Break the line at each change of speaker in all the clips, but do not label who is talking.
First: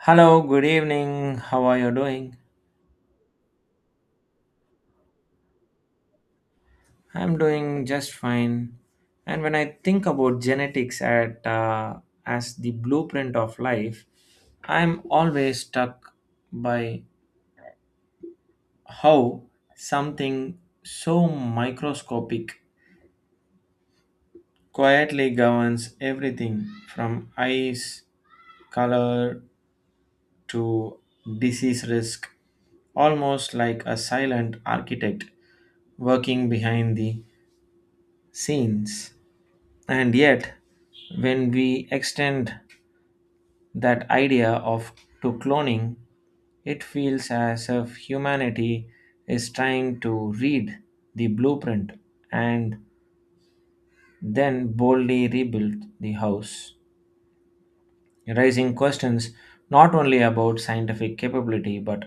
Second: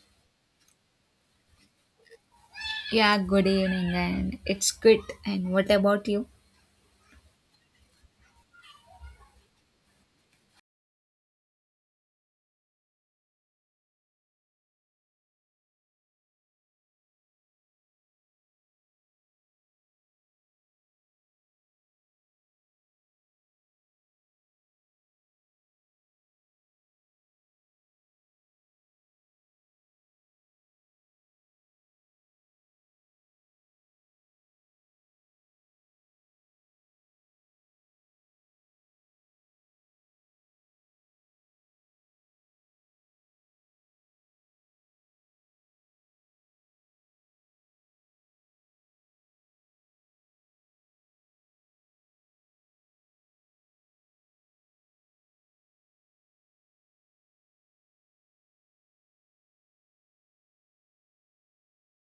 Hello, good evening. How are you doing?
Yeah, good evening, and it's good. And what about you?
I'm doing just fine. And when I think about genetics at, as the blueprint of life, I'm always struck by how something so microscopic quietly governs everything from eyes, color to disease risk, almost like a silent architect working behind the scenes. And yet, when we extend that idea of to cloning, it feels as if humanity is trying to read the blueprint and then boldly rebuild the house, raising questions not only about scientific capability but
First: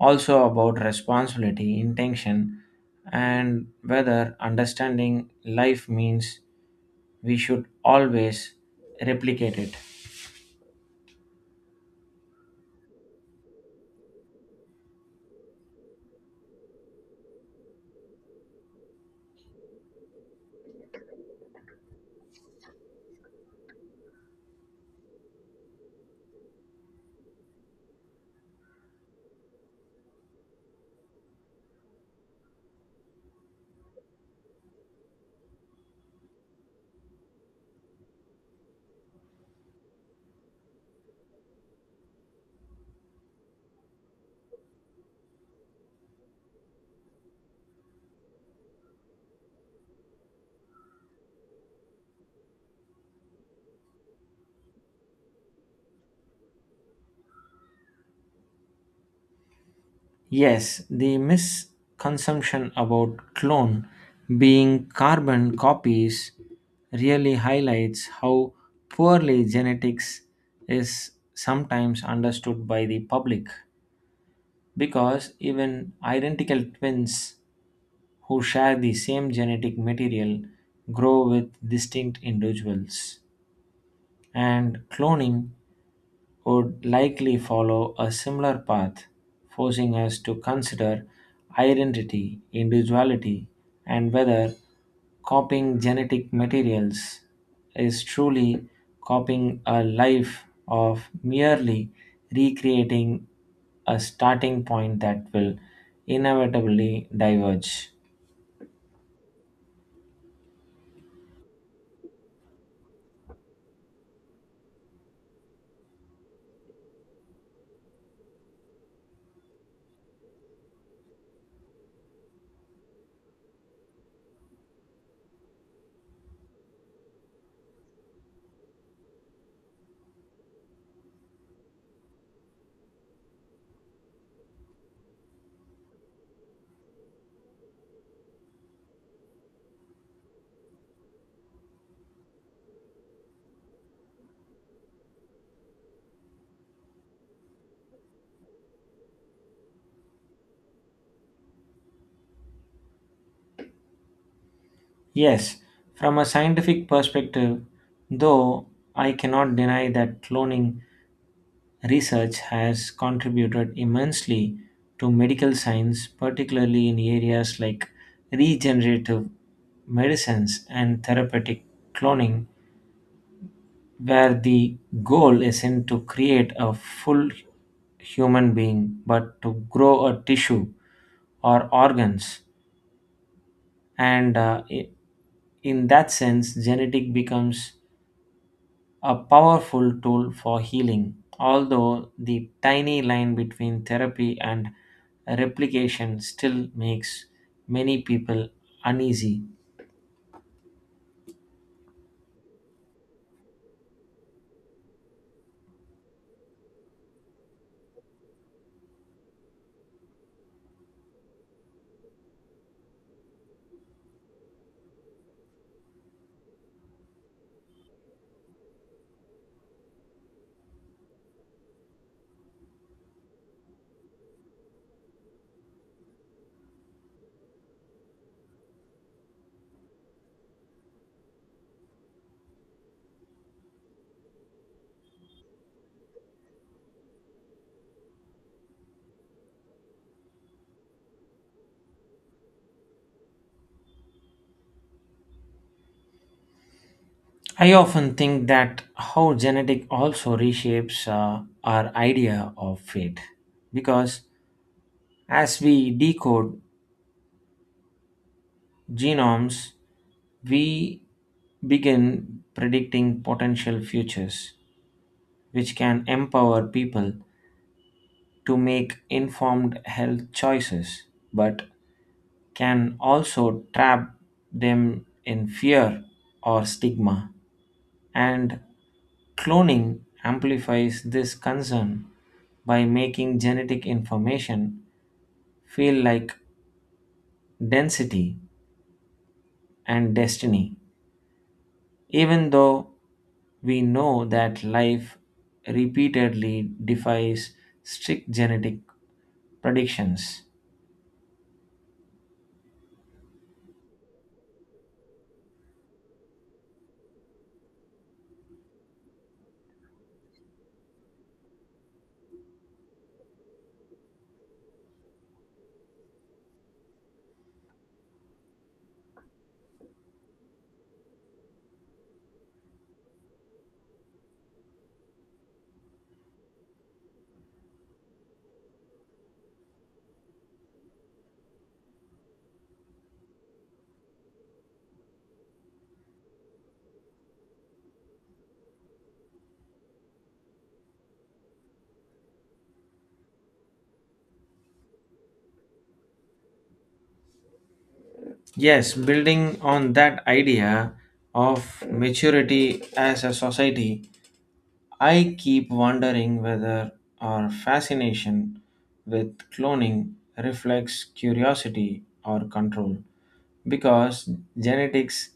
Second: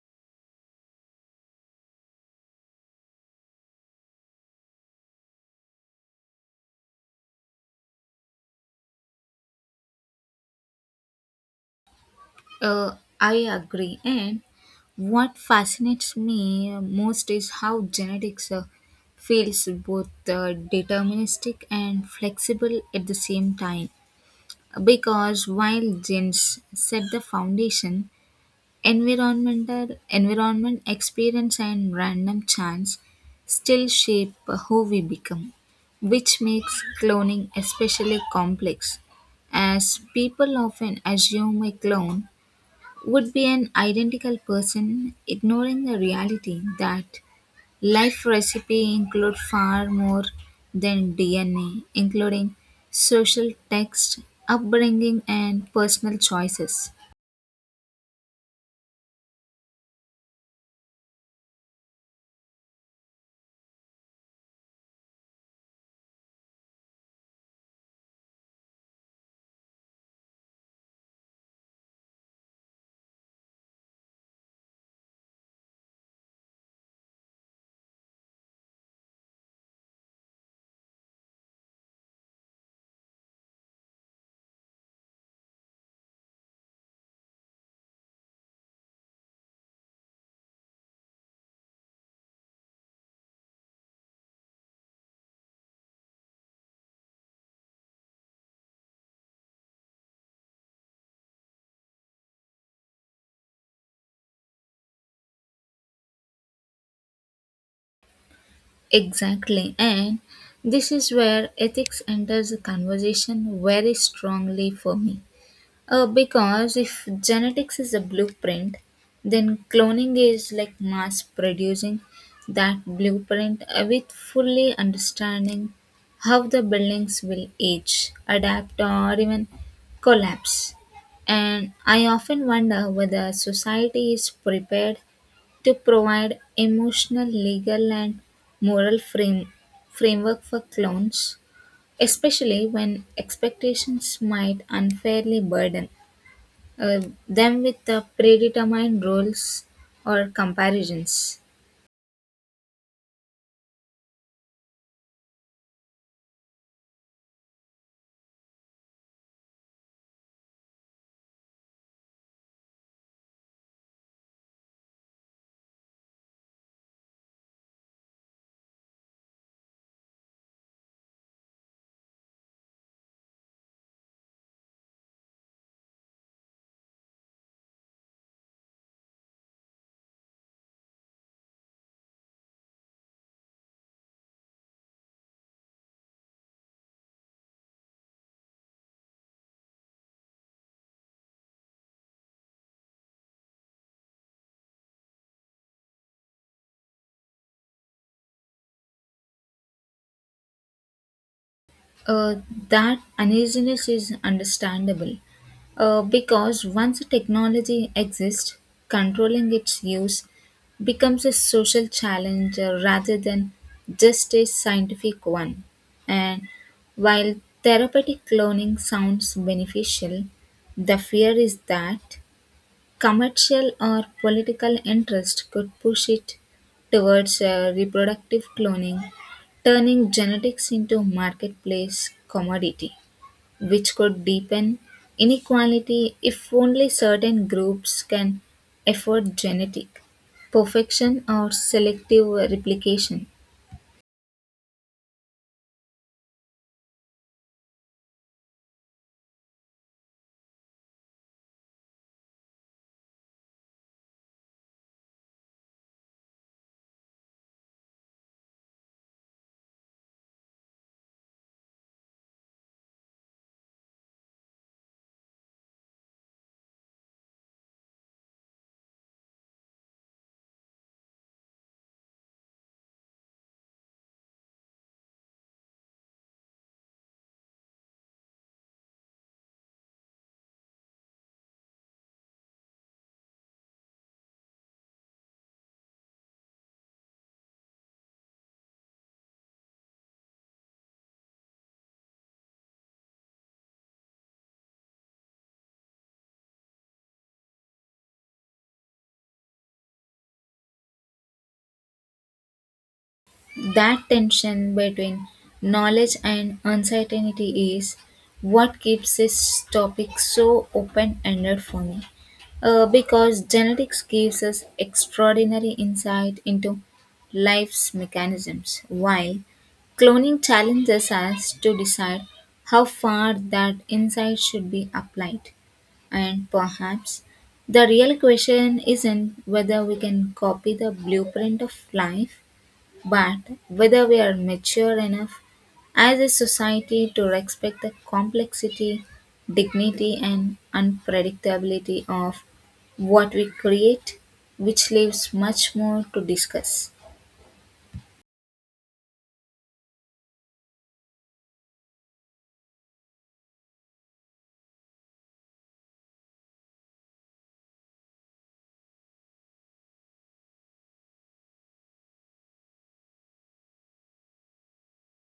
also about responsibility, intention, and whether understanding life means we should always replicate it.
I agree. And what fascinates me most is how genetics feels both deterministic and flexible at the same time. Because while genes set the foundation, environment, experience, and random chance still shape who we become, which makes cloning especially complex, as people often assume a clone would be an identical person, ignoring the reality that life recipe include far more than DNA, including social text, upbringing, and personal choices.
Yes, the misconception about clone being carbon copies really highlights how poorly genetics is sometimes understood by the public because even identical twins who share the same genetic material grow with distinct individuals and cloning would likely follow a similar path, forcing us to consider identity, individuality, and whether copying genetic materials is truly copying a life of merely recreating a starting point that will inevitably diverge.
Exactly. And this is where ethics enters the conversation very strongly for me. Because if genetics is a blueprint, then cloning is like mass producing that blueprint with fully understanding how the buildings will age, adapt, or even collapse. And I often wonder whether society is prepared to provide emotional, legal, and moral framework for clones, especially when expectations might unfairly burden uh, them with the predetermined roles or comparisons.
Yes, from a scientific perspective, though I cannot deny that cloning research has contributed immensely to medical science, particularly in areas like regenerative medicines and therapeutic cloning, where the goal isn't to create a full human being but to grow a tissue or organs. And in that sense, genetic becomes a powerful tool for healing, although the tiny line between therapy and replication still makes many people uneasy.
Uh, that uneasiness is understandable because once a technology exists, controlling its use becomes a social challenge rather than just a scientific one. And while therapeutic cloning sounds beneficial, the fear is that Commercial or political interest could push it towards reproductive cloning, turning genetics into marketplace commodity, which could deepen inequality if only certain groups can afford genetic perfection or selective replication.
I often think that how genetic also reshapes our idea of fate because as we decode genomes, we begin predicting potential futures, which can empower people to make informed health choices. But can also trap them in fear or stigma. And cloning amplifies this concern by making genetic information feel like density and destiny, even though we know that life repeatedly defies strict genetic predictions.
That tension between knowledge and uncertainty is what keeps this topic so open ended for me. Because genetics gives us extraordinary insight into life's mechanisms, while cloning challenges us to decide how far that insight should be applied. And perhaps the real question isn't whether we can copy the blueprint of life, but whether we are mature enough as a society to respect the complexity, dignity, and unpredictability of what we create, which leaves much more to discuss.
Yes, building on that idea of maturity as a society, I keep wondering whether our fascination with cloning reflects curiosity or control, because genetics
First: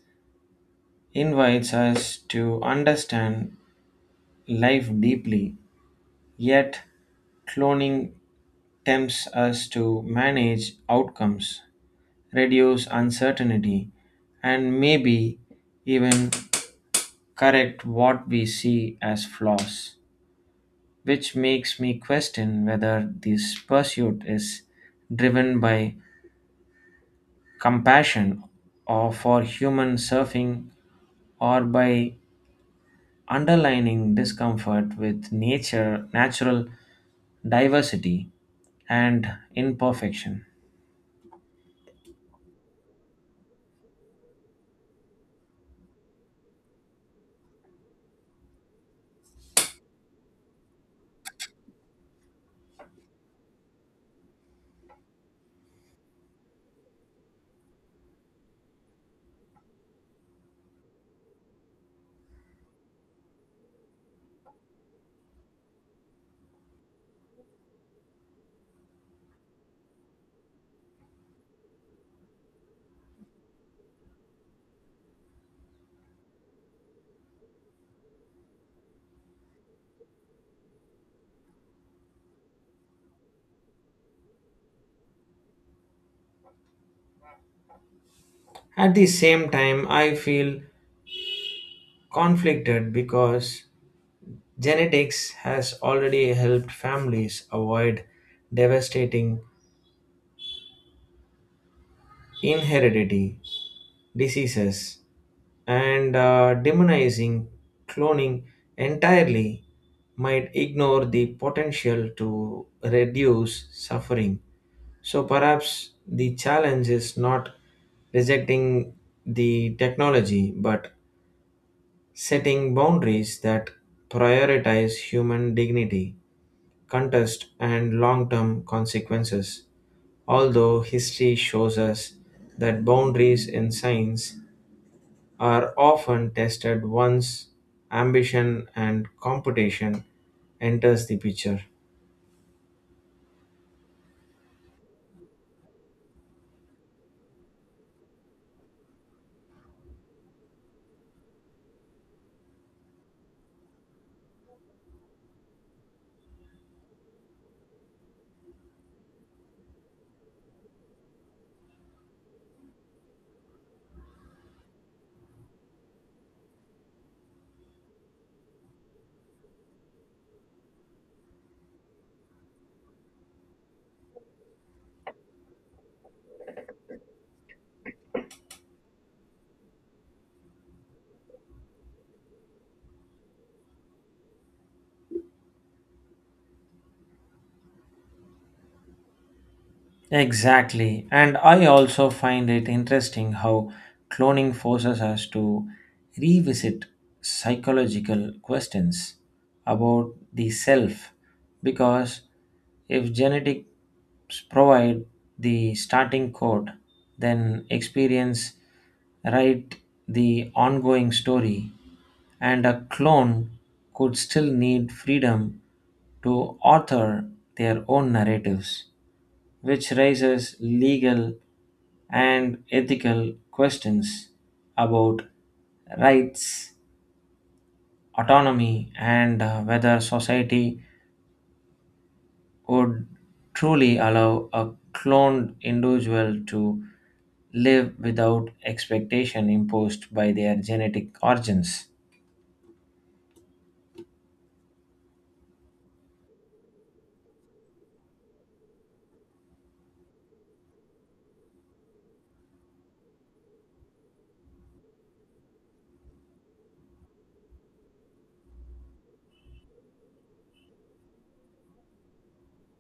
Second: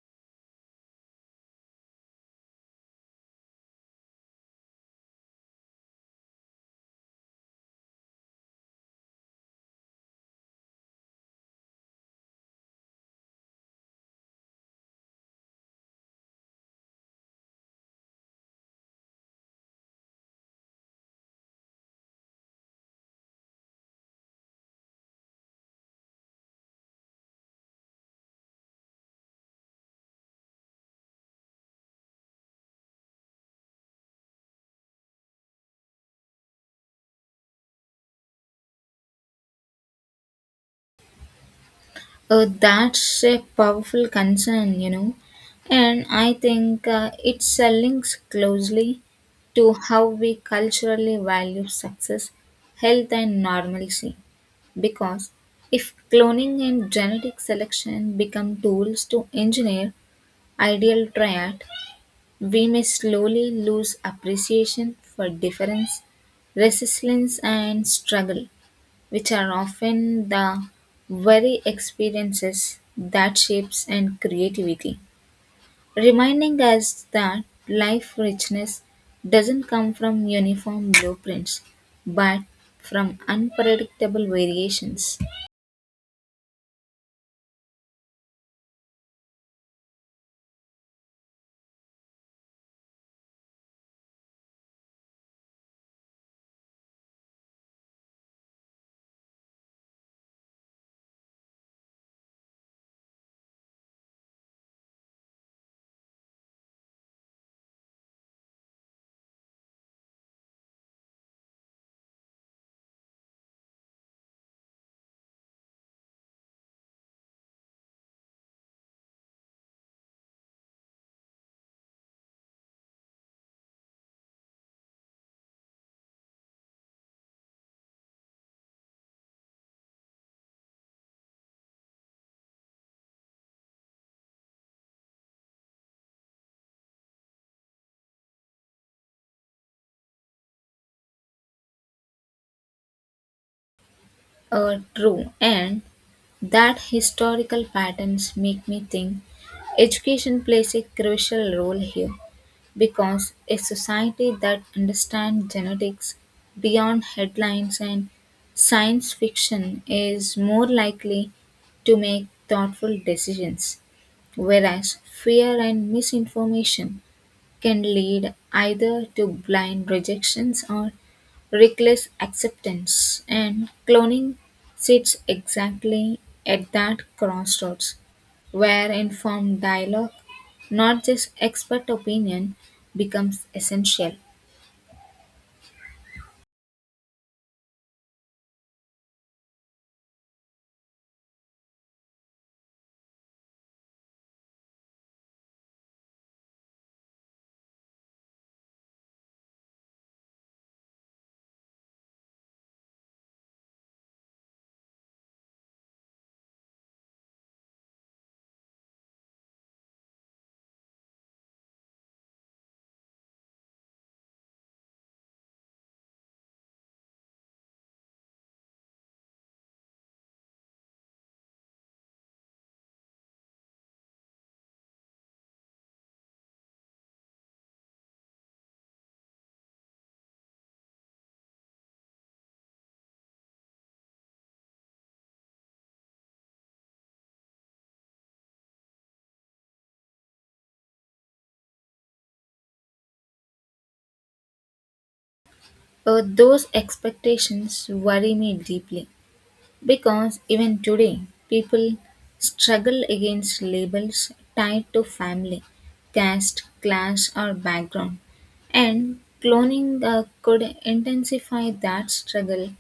invites us to understand life deeply, yet cloning tempts us to manage outcomes, reduce uncertainty, and maybe even correct what we see as flaws, which makes me question whether this pursuit is driven by compassion or for human surfing or by underlining discomfort with nature natural diversity and imperfection.
That's a powerful concern, you know, and I think it links closely to how we culturally value success, health, and normalcy. Because if cloning and genetic selection become tools to engineer ideal triad, we may slowly lose appreciation for difference, resilience, and struggle, which are often the very experiences that shapes and creativity, reminding us that life richness doesn't come from uniform blueprints, but from unpredictable variations.
At the same time, I feel conflicted because genetics has already helped families avoid devastating inheritity diseases and demonizing cloning entirely might ignore the potential to reduce suffering. So perhaps the challenge is not rejecting the technology but setting boundaries that prioritize human dignity, contest, and long term consequences. Although history shows us that boundaries in science are often tested once ambition and competition enters the picture.
True, and that historical patterns make me think education plays a crucial role here because a society that understands genetics beyond headlines and science fiction is more likely to make thoughtful decisions, whereas fear and misinformation can lead either to blind rejections or reckless acceptance, and cloning sits exactly at that crossroads where informed dialogue, not just expert opinion, becomes essential.
Exactly. And I also find it interesting how cloning forces us to revisit psychological questions about the self because if genetics provide the starting code, then experience write the ongoing story and a clone could still need freedom to author their own narratives, which raises legal and ethical questions about rights, autonomy, and whether society would truly allow a cloned individual to live without expectation imposed by their genetic origins.
Those expectations worry me deeply. Because even today, people struggle against labels tied to family, caste, class, or background. And cloning could intensify that struggle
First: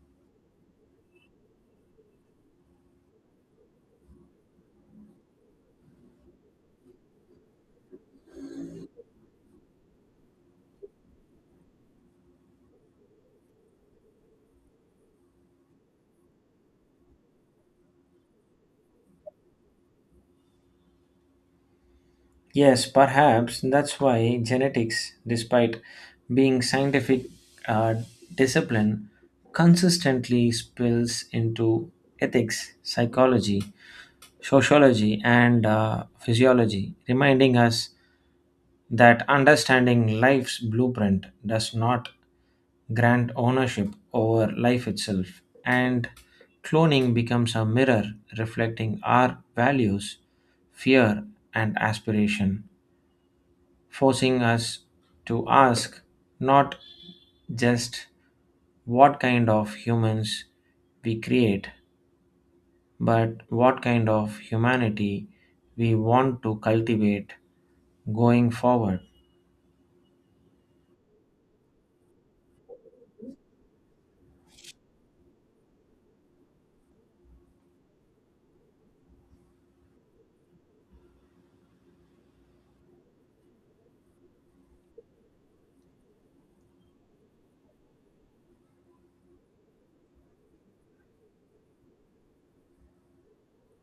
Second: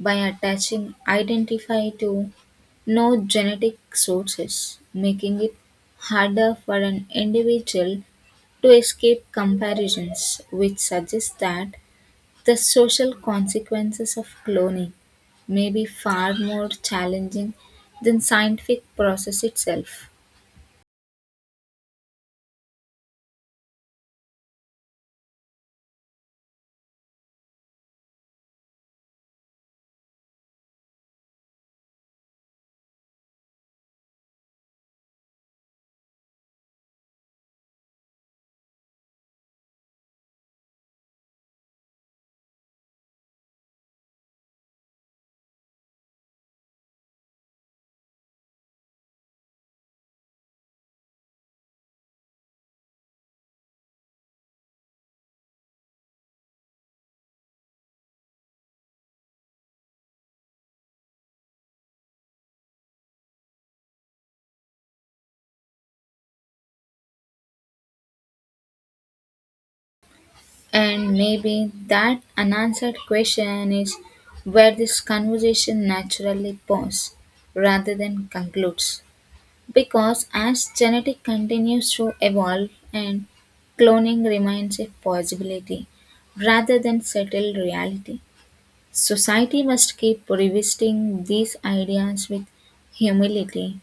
by attaching identify to no genetic sources, making it harder for an individual to escape comparisons, which suggests that the social consequences of cloning may be far more challenging than scientific process itself.
Yes, perhaps that's why genetics, despite being scientific uh, discipline, consistently spills into ethics, psychology, sociology, and physiology, reminding us that understanding life's blueprint does not grant ownership over life itself, and cloning becomes a mirror reflecting our values, fear, and aspiration forcing us to ask not just what kind of humans we create, but what kind of humanity we want to cultivate going forward.
And maybe that unanswered question is where this conversation naturally pauses rather than concludes. Because as genetic continues to evolve and cloning remains a possibility rather than settled reality, society must keep revisiting these ideas with humility,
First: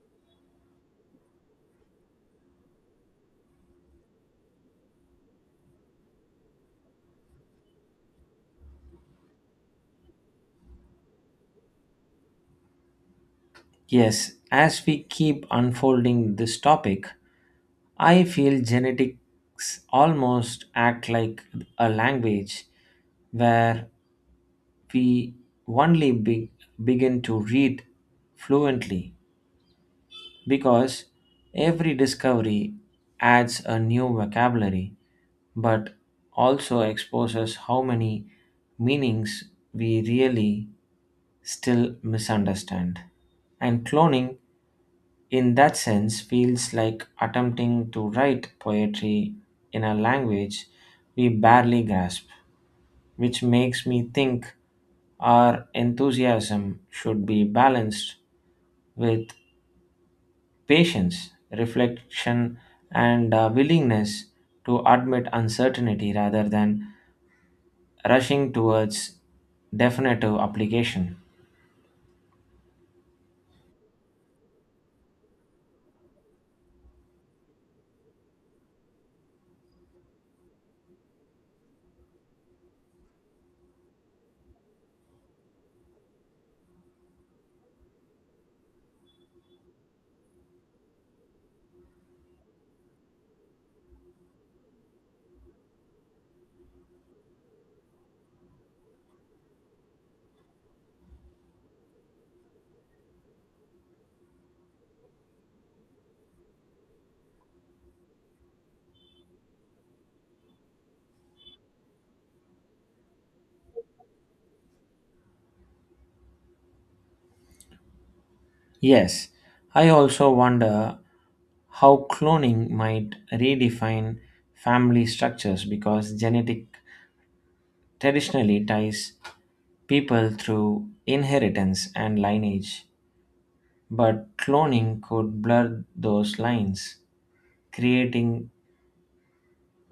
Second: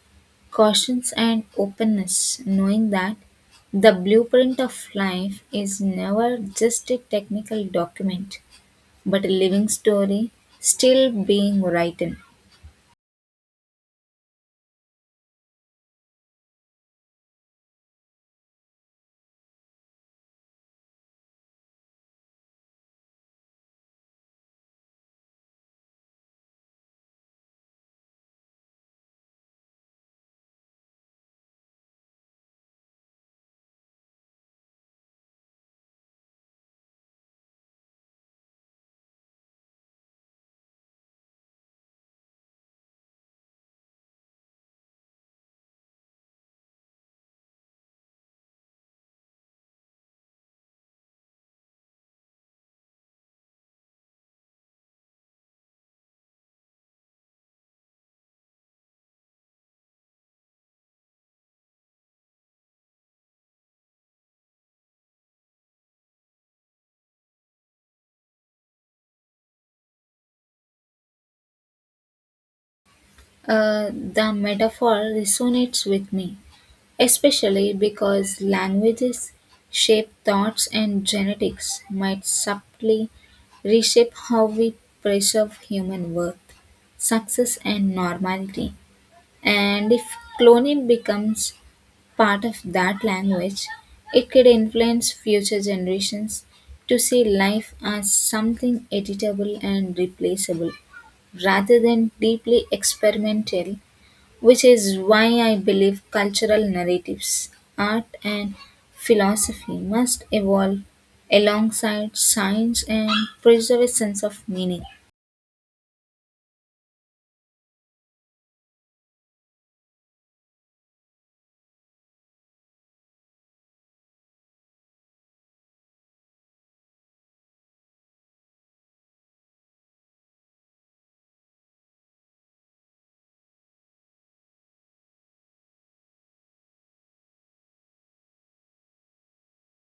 cautions and openness, knowing that the blueprint of life is never just a technical document, but a living story still being written.
Yes, as we keep unfolding this topic, I feel genetics almost act like a language where we only begin to read fluently because every discovery adds a new vocabulary but also exposes how many meanings we really still misunderstand. And cloning, in that sense, feels like attempting to write poetry in a language we barely grasp, which makes me think our enthusiasm should be balanced with patience, reflection, and willingness to admit uncertainty rather than rushing towards definitive application.
The metaphor resonates with me, especially because languages shape thoughts and genetics might subtly reshape how we preserve human worth, success and normality. And if cloning becomes part of that language, it could influence future generations to see life as something editable and replaceable rather than deeply experimental, which is why I believe cultural narratives, art, and philosophy must evolve alongside science and preserve a sense of meaning.
Yes, I also wonder how cloning might redefine family structures because genetic traditionally ties people through inheritance and lineage. But cloning could blur those lines, creating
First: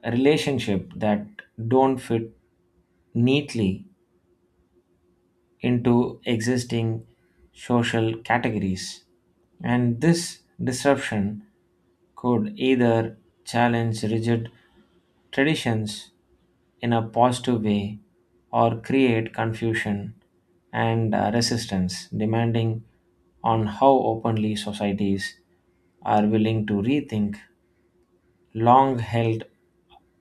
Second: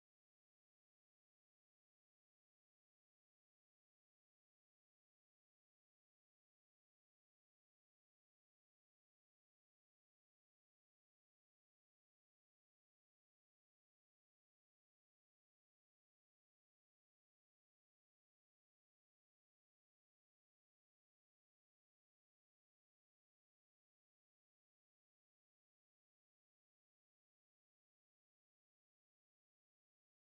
a relationship that don't fit neatly into existing social categories. And this disruption could either challenge rigid traditions in a positive way or create confusion and resistance, depending on how openly societies are willing to rethink long held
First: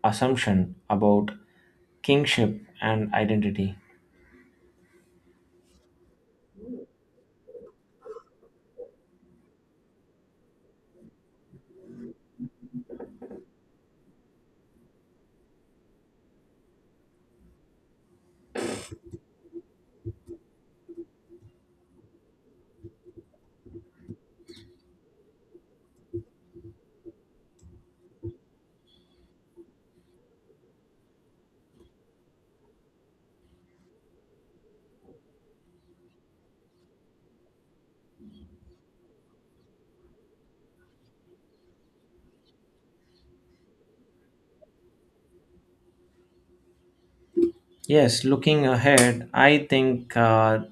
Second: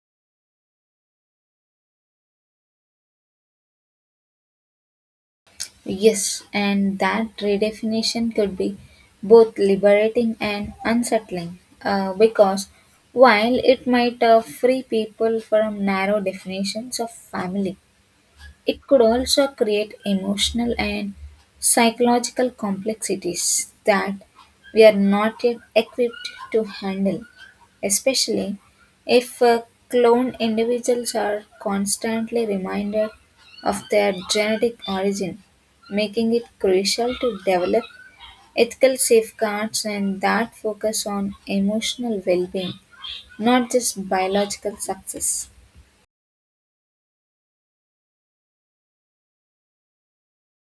assumption about kingship and identity.
Yes, and that redefinition could be both liberating and unsettling because while it might free people from narrow definitions of family, it could also create emotional and psychological complexities that we are not yet equipped to handle, especially if cloned individuals are constantly reminded of their genetic origin, making it crucial to develop ethical safeguards and that focus on emotional well being, not just biological success.
Yes, looking ahead, I think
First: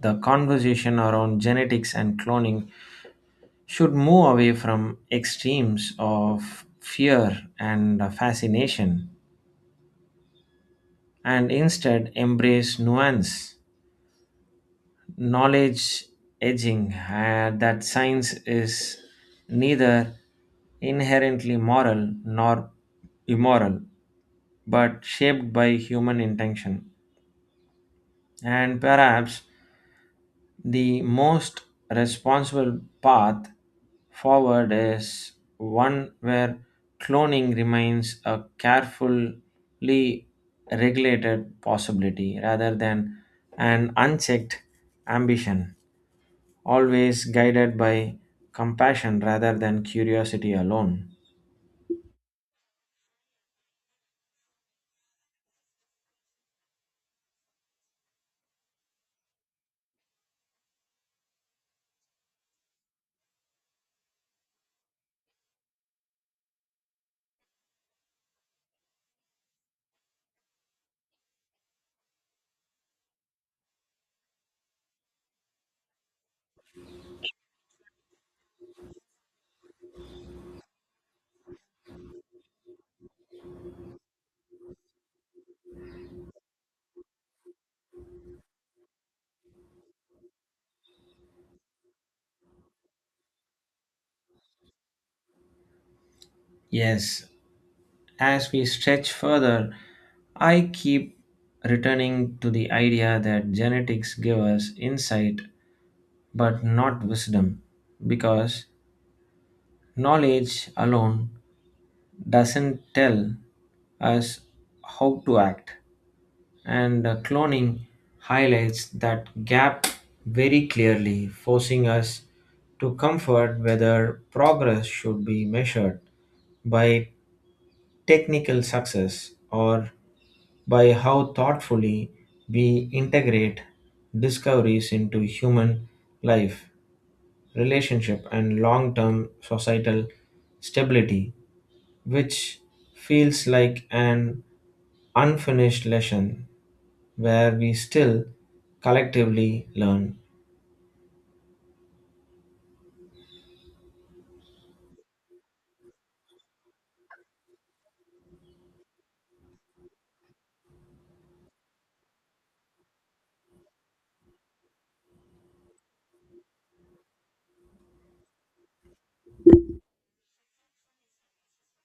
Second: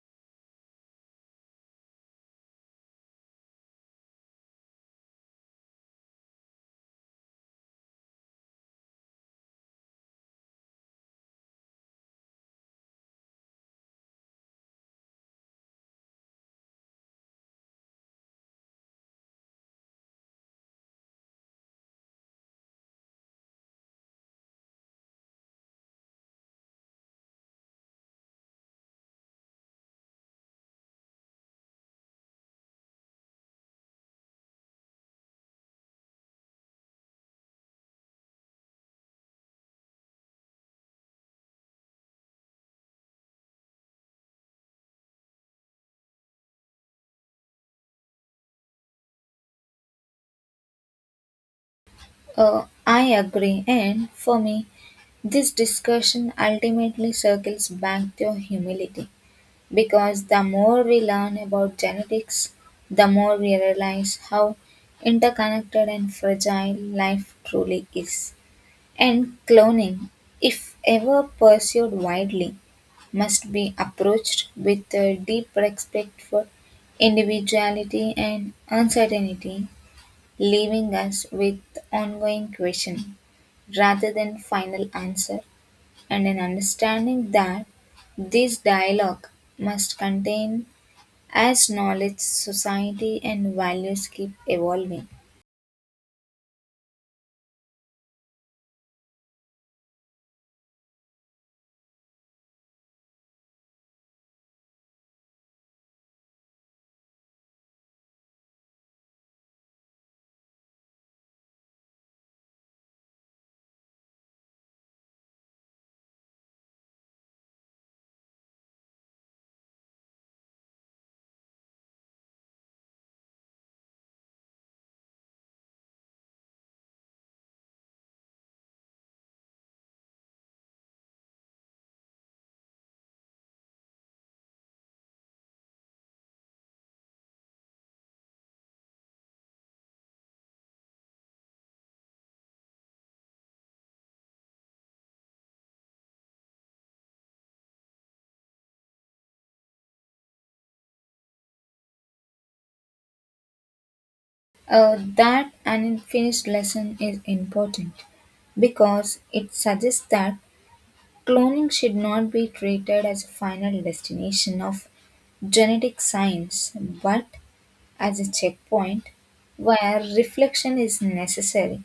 the conversation around genetics and cloning should move away from extremes of fear and fascination and instead embrace nuance, knowledge edging that science is neither inherently moral nor immoral but shaped by human intention. And perhaps the most responsible path forward is one where cloning remains a carefully regulated possibility rather than an unchecked ambition, always guided by compassion rather than curiosity alone.
I agree, and for me, this discussion ultimately circles back to humility because the more we learn about genetics, the more we realize how interconnected and fragile life truly is. And cloning, if ever pursued widely, must be approached with a deep respect for individuality and uncertainty, leaving us with ongoing questioning rather than final answer and an understanding that this dialogue must contain as knowledge society and values keep evolving.
Yes, as we stretch further, I keep returning to the idea that genetics give us insight but not wisdom, because knowledge alone doesn't tell us how to act, and cloning highlights that gap very clearly, forcing us to comfort whether progress should be measured by technical success or by how thoughtfully we integrate discoveries into human life, relationship, and long term societal stability, which feels like an unfinished lesson where we still collectively learn.
Uh, that unfinished lesson is important because it suggests that cloning should not be treated as a final destination of genetic science but as a checkpoint where reflection is necessary.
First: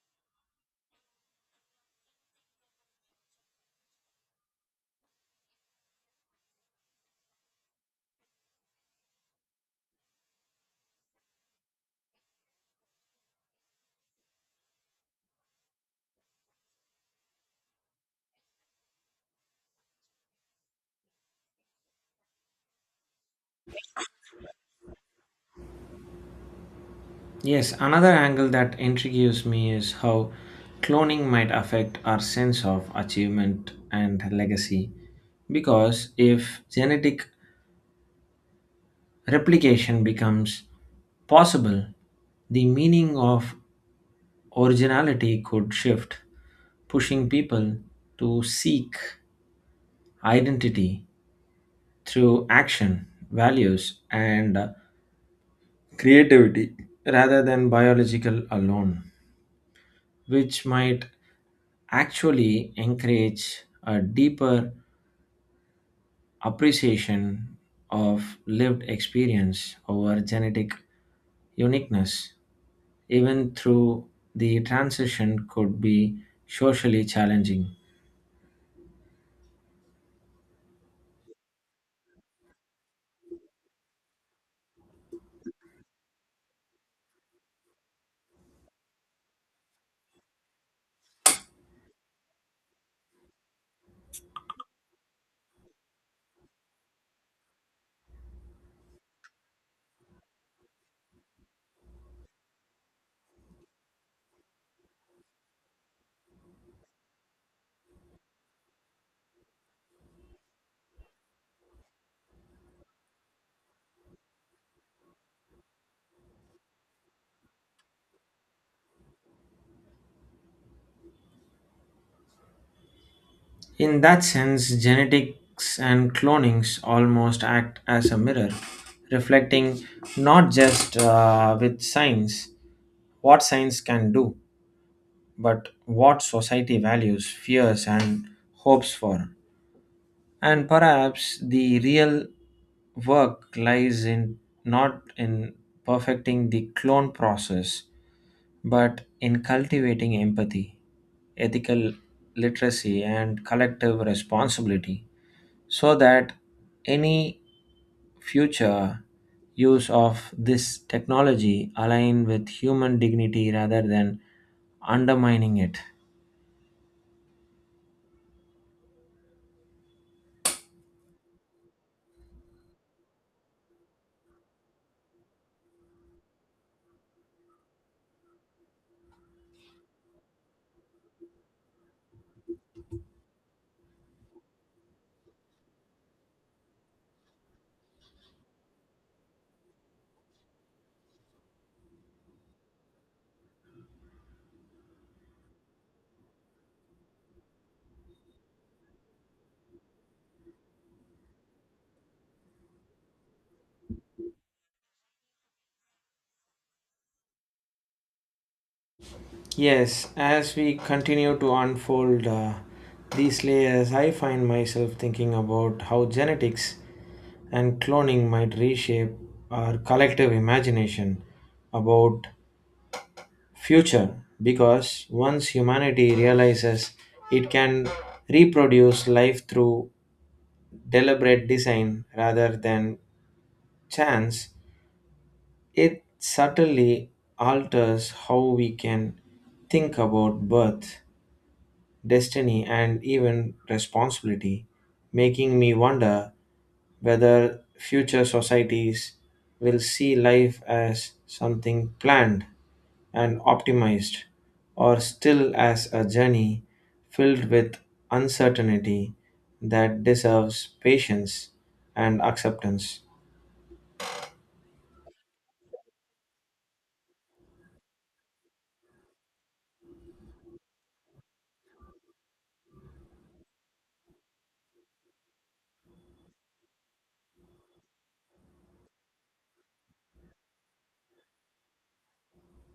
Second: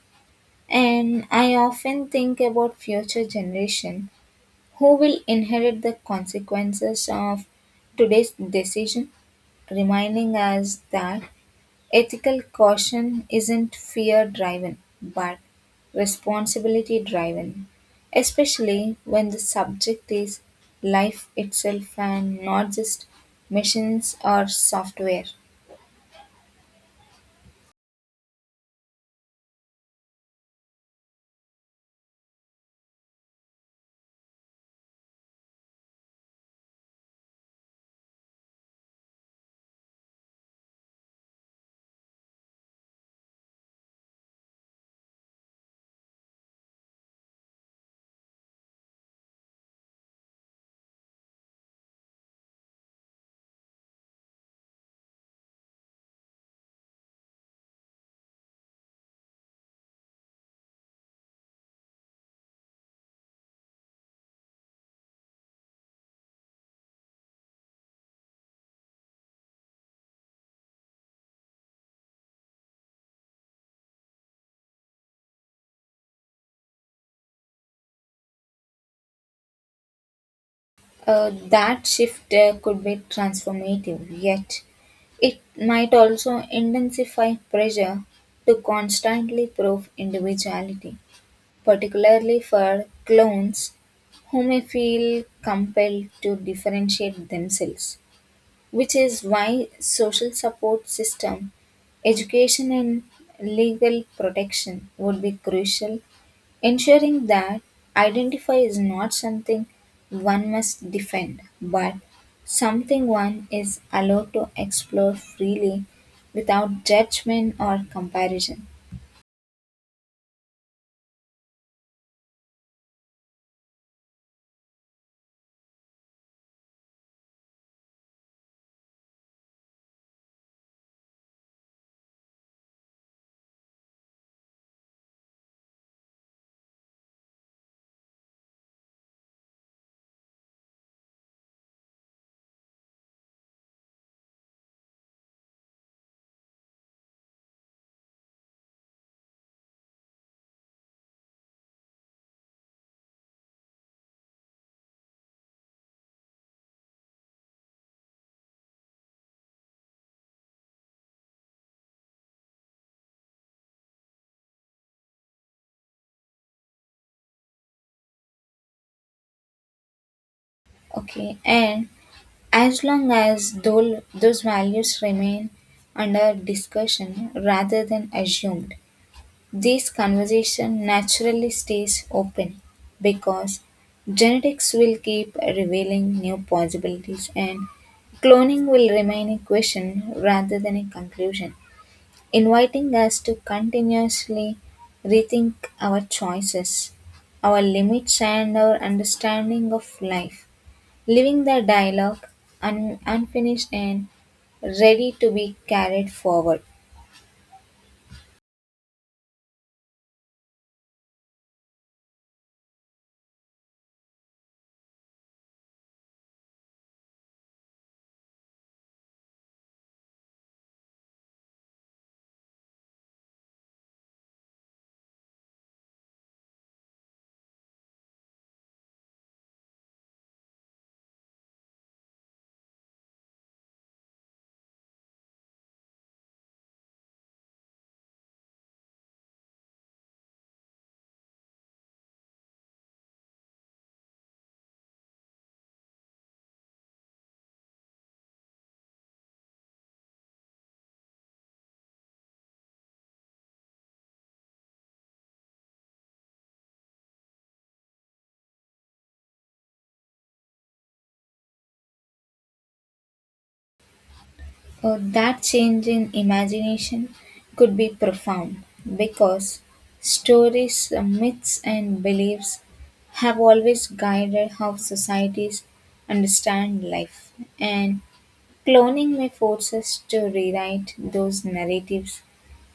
And I often think about future generation who will inherit the consequences of today's decision, reminding us that ethical caution isn't fear driven but responsibility driven, especially when the subject is life itself and not just machines or software.
Yes, another angle that intrigues me is how cloning might affect our sense of achievement and legacy. Because if genetic replication becomes possible, the meaning of originality could shift, pushing people to seek identity through action, values, and creativity rather than biological alone, which might actually encourage a deeper appreciation of lived experience over genetic uniqueness, even through the transition could be socially challenging.
That shift could be transformative, yet it might also intensify pressure to constantly prove individuality, particularly for clones who may feel compelled to differentiate themselves, which is why social support system, education and legal protection would be crucial, ensuring that identify is not something one must defend, but something one is allowed to explore freely without judgment or comparison.
In that sense, genetics and clonings almost act as a mirror, reflecting not just with science what science can do, but what society values, fears, and hopes for. And perhaps the real work lies in not in perfecting the clone process, but in cultivating empathy, ethical literacy, and collective responsibility, so that any future use of this technology align with human dignity rather than undermining it.
Okay, and as long as those values remain under discussion rather than assumed, this conversation naturally stays open because genetics will keep revealing new possibilities and cloning will remain a question rather than a conclusion, inviting us to continuously rethink our choices, our limits, and our understanding of life, leaving the dialogue unfinished and ready to be carried forward.
Yes, as we continue to unfold these layers, I find myself thinking about how genetics and cloning might reshape our collective imagination about future because once humanity realizes it can reproduce life through deliberate design rather than chance, it subtly alters how we can think about birth, destiny, and even responsibility, making me wonder whether future societies will see life as something planned and optimized, or still as a journey filled with uncertainty that deserves patience and acceptance.
That change in imagination could be profound because stories, myths, and beliefs have always guided how societies understand life, and cloning may force us to rewrite those narratives,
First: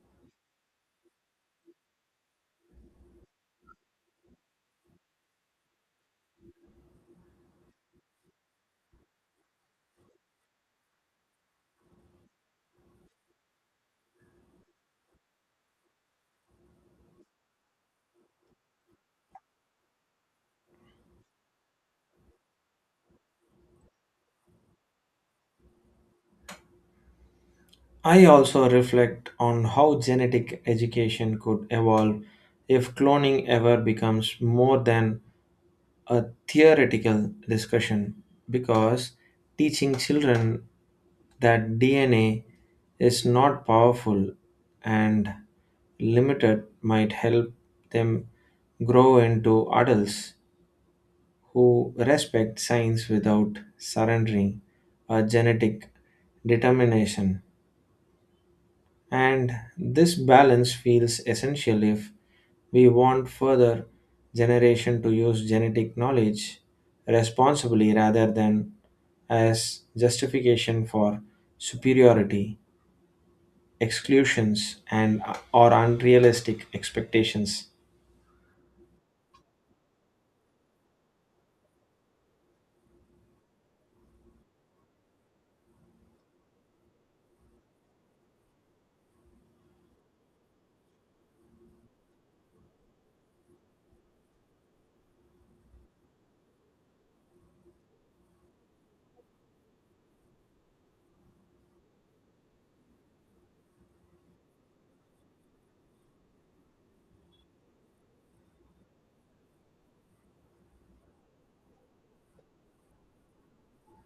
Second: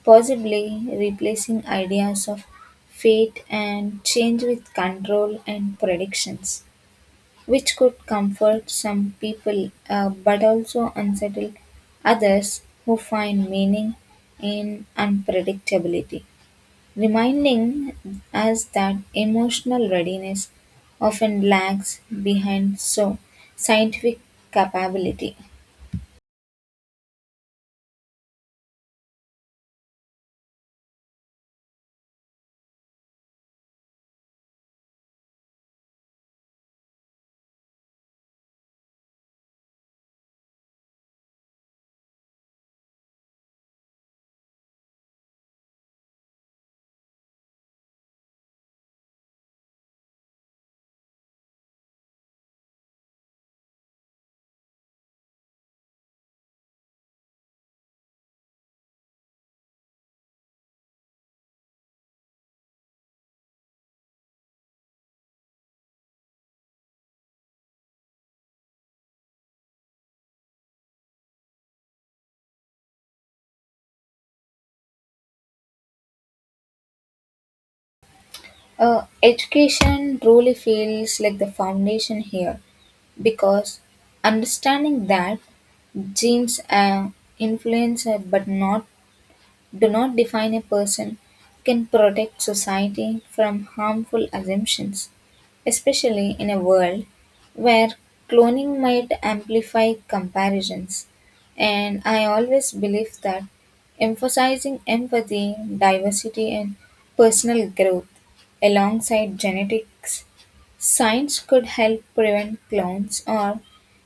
possibly replacing ideas of fate and change with control and predictions, which could comfort some people but also unsettle others who find meaning in unpredictability, reminding us that emotional readiness often lags behind so scientific capability.
I also reflect on how genetic education could evolve if cloning ever becomes more than a theoretical discussion, because teaching children that DNA is not powerful and limited might help them grow into adults who respect science without surrendering a genetic determination. And this balance feels essential if we want further generation to use genetic knowledge responsibly rather than as justification for superiority, exclusions and or unrealistic expectations.
Education truly feels like the foundation here because understanding that genes influence but not do not define a person can protect society from harmful assumptions, especially in a world where cloning might amplify comparisons. And I always believe that emphasizing empathy, diversity, and personal growth alongside genetics science could help prevent clones or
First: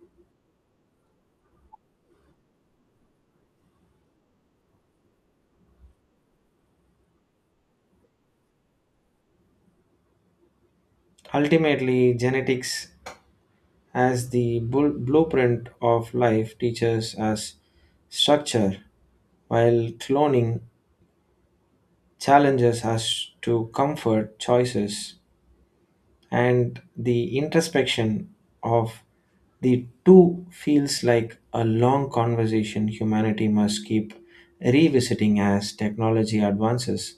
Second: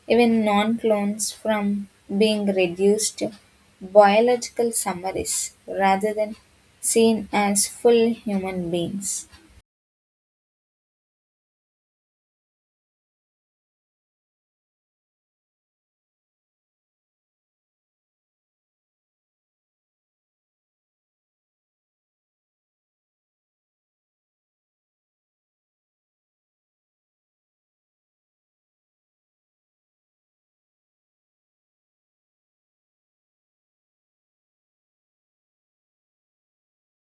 even non clones from being reduced to biological summaries rather than seen as full human beings.
Ultimately, genetics as the blueprint of life teaches us structure, while cloning challenges us to comfort choices and the introspection of the two feels like a long conversation humanity must keep revisiting as technology advances,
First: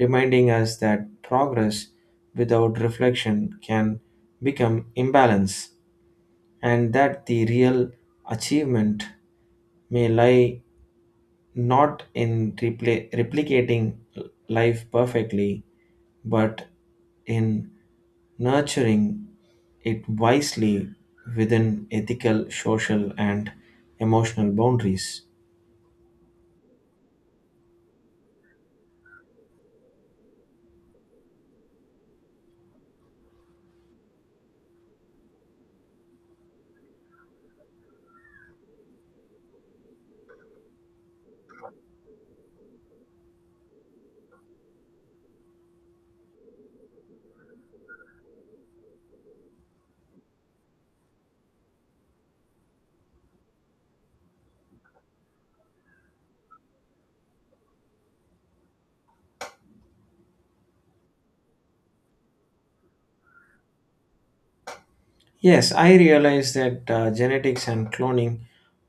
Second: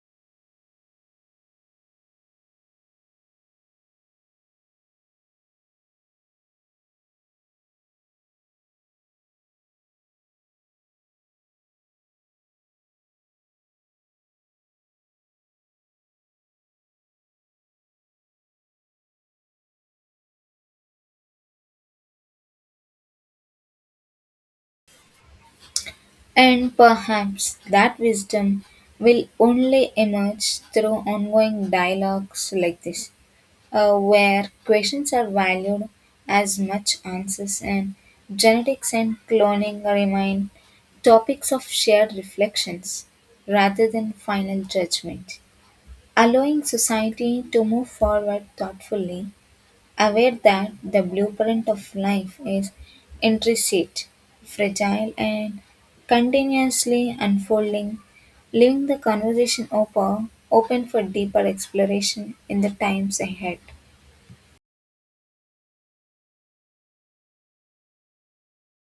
reminding us that progress without reflection can become imbalance and that the real achievement may lie not in replicating life perfectly but in nurturing it wisely within ethical, social, and emotional boundaries.
And perhaps that wisdom will only emerge through ongoing dialogues like this, where questions are valued as much answers and genetics and cloning remain topics of shared reflections rather than final judgment, allowing society to move forward thoughtfully, aware that the blueprint of life is intricate, fragile, and continuously unfolding, leaving the conversation open for deeper exploration in the times ahead.
Yes, I realize that genetics and cloning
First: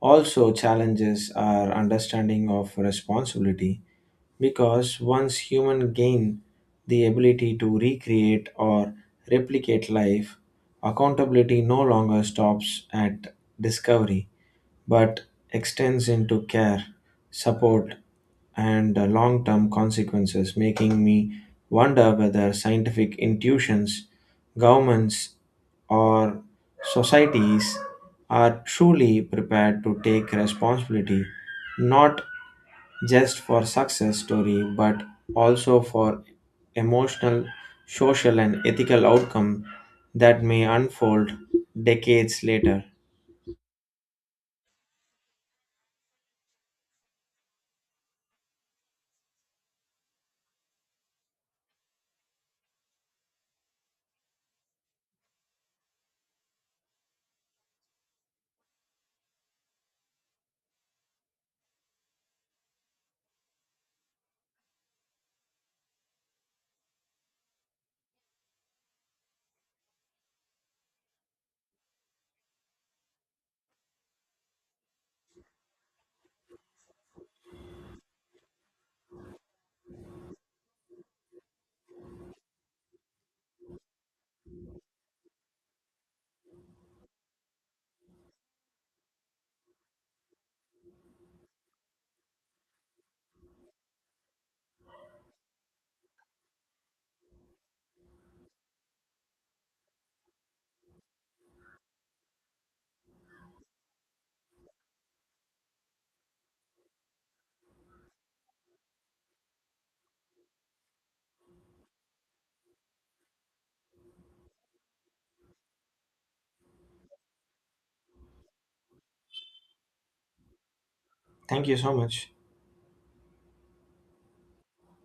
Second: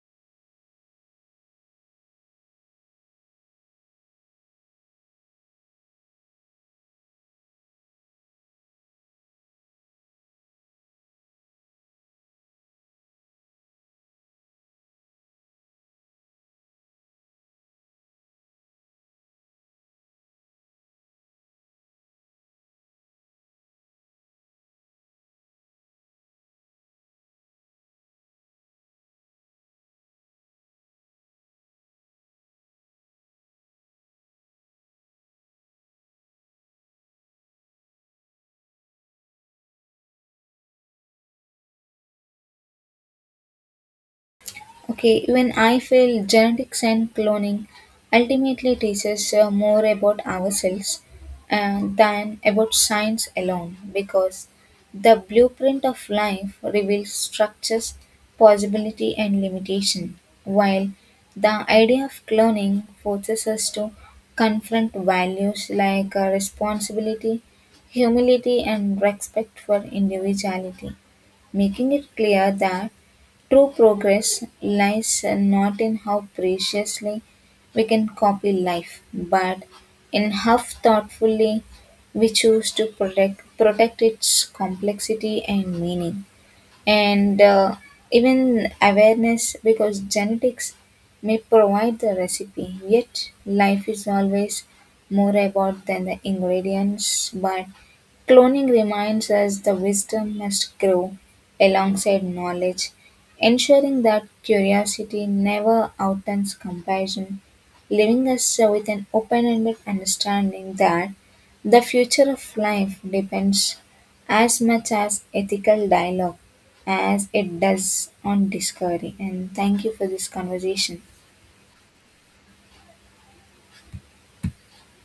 also challenges our understanding of responsibility because once humans gain the ability to recreate or replicate life, accountability no longer stops at discovery, but extends into care, support, and long term consequences, making me wonder whether scientific intuitions, governments, or societies are truly prepared to take responsibility not just for success story but also for emotional social and ethical outcome that may unfold decades later.
Okay, even I feel genetics and cloning ultimately teaches more about ourselves and than about science alone because the blueprint of life reveals structures, possibility, and limitation, while the idea of cloning forces us to confront values like responsibility, humility, and respect for individuality, making it clear that true progress lies not in how preciously we can copy life, but in how thoughtfully we choose to protect its complexity and meaning and even awareness because genetics may provide the recipe yet life is always more about than the ingredients but cloning reminds us the wisdom must grow alongside knowledge, ensuring that curiosity never outruns comparison, leaving us with an open-ended understanding that the future of life depends as much as ethical dialogue as it does on Discovery. And thank you for this conversation.
Thank you so much.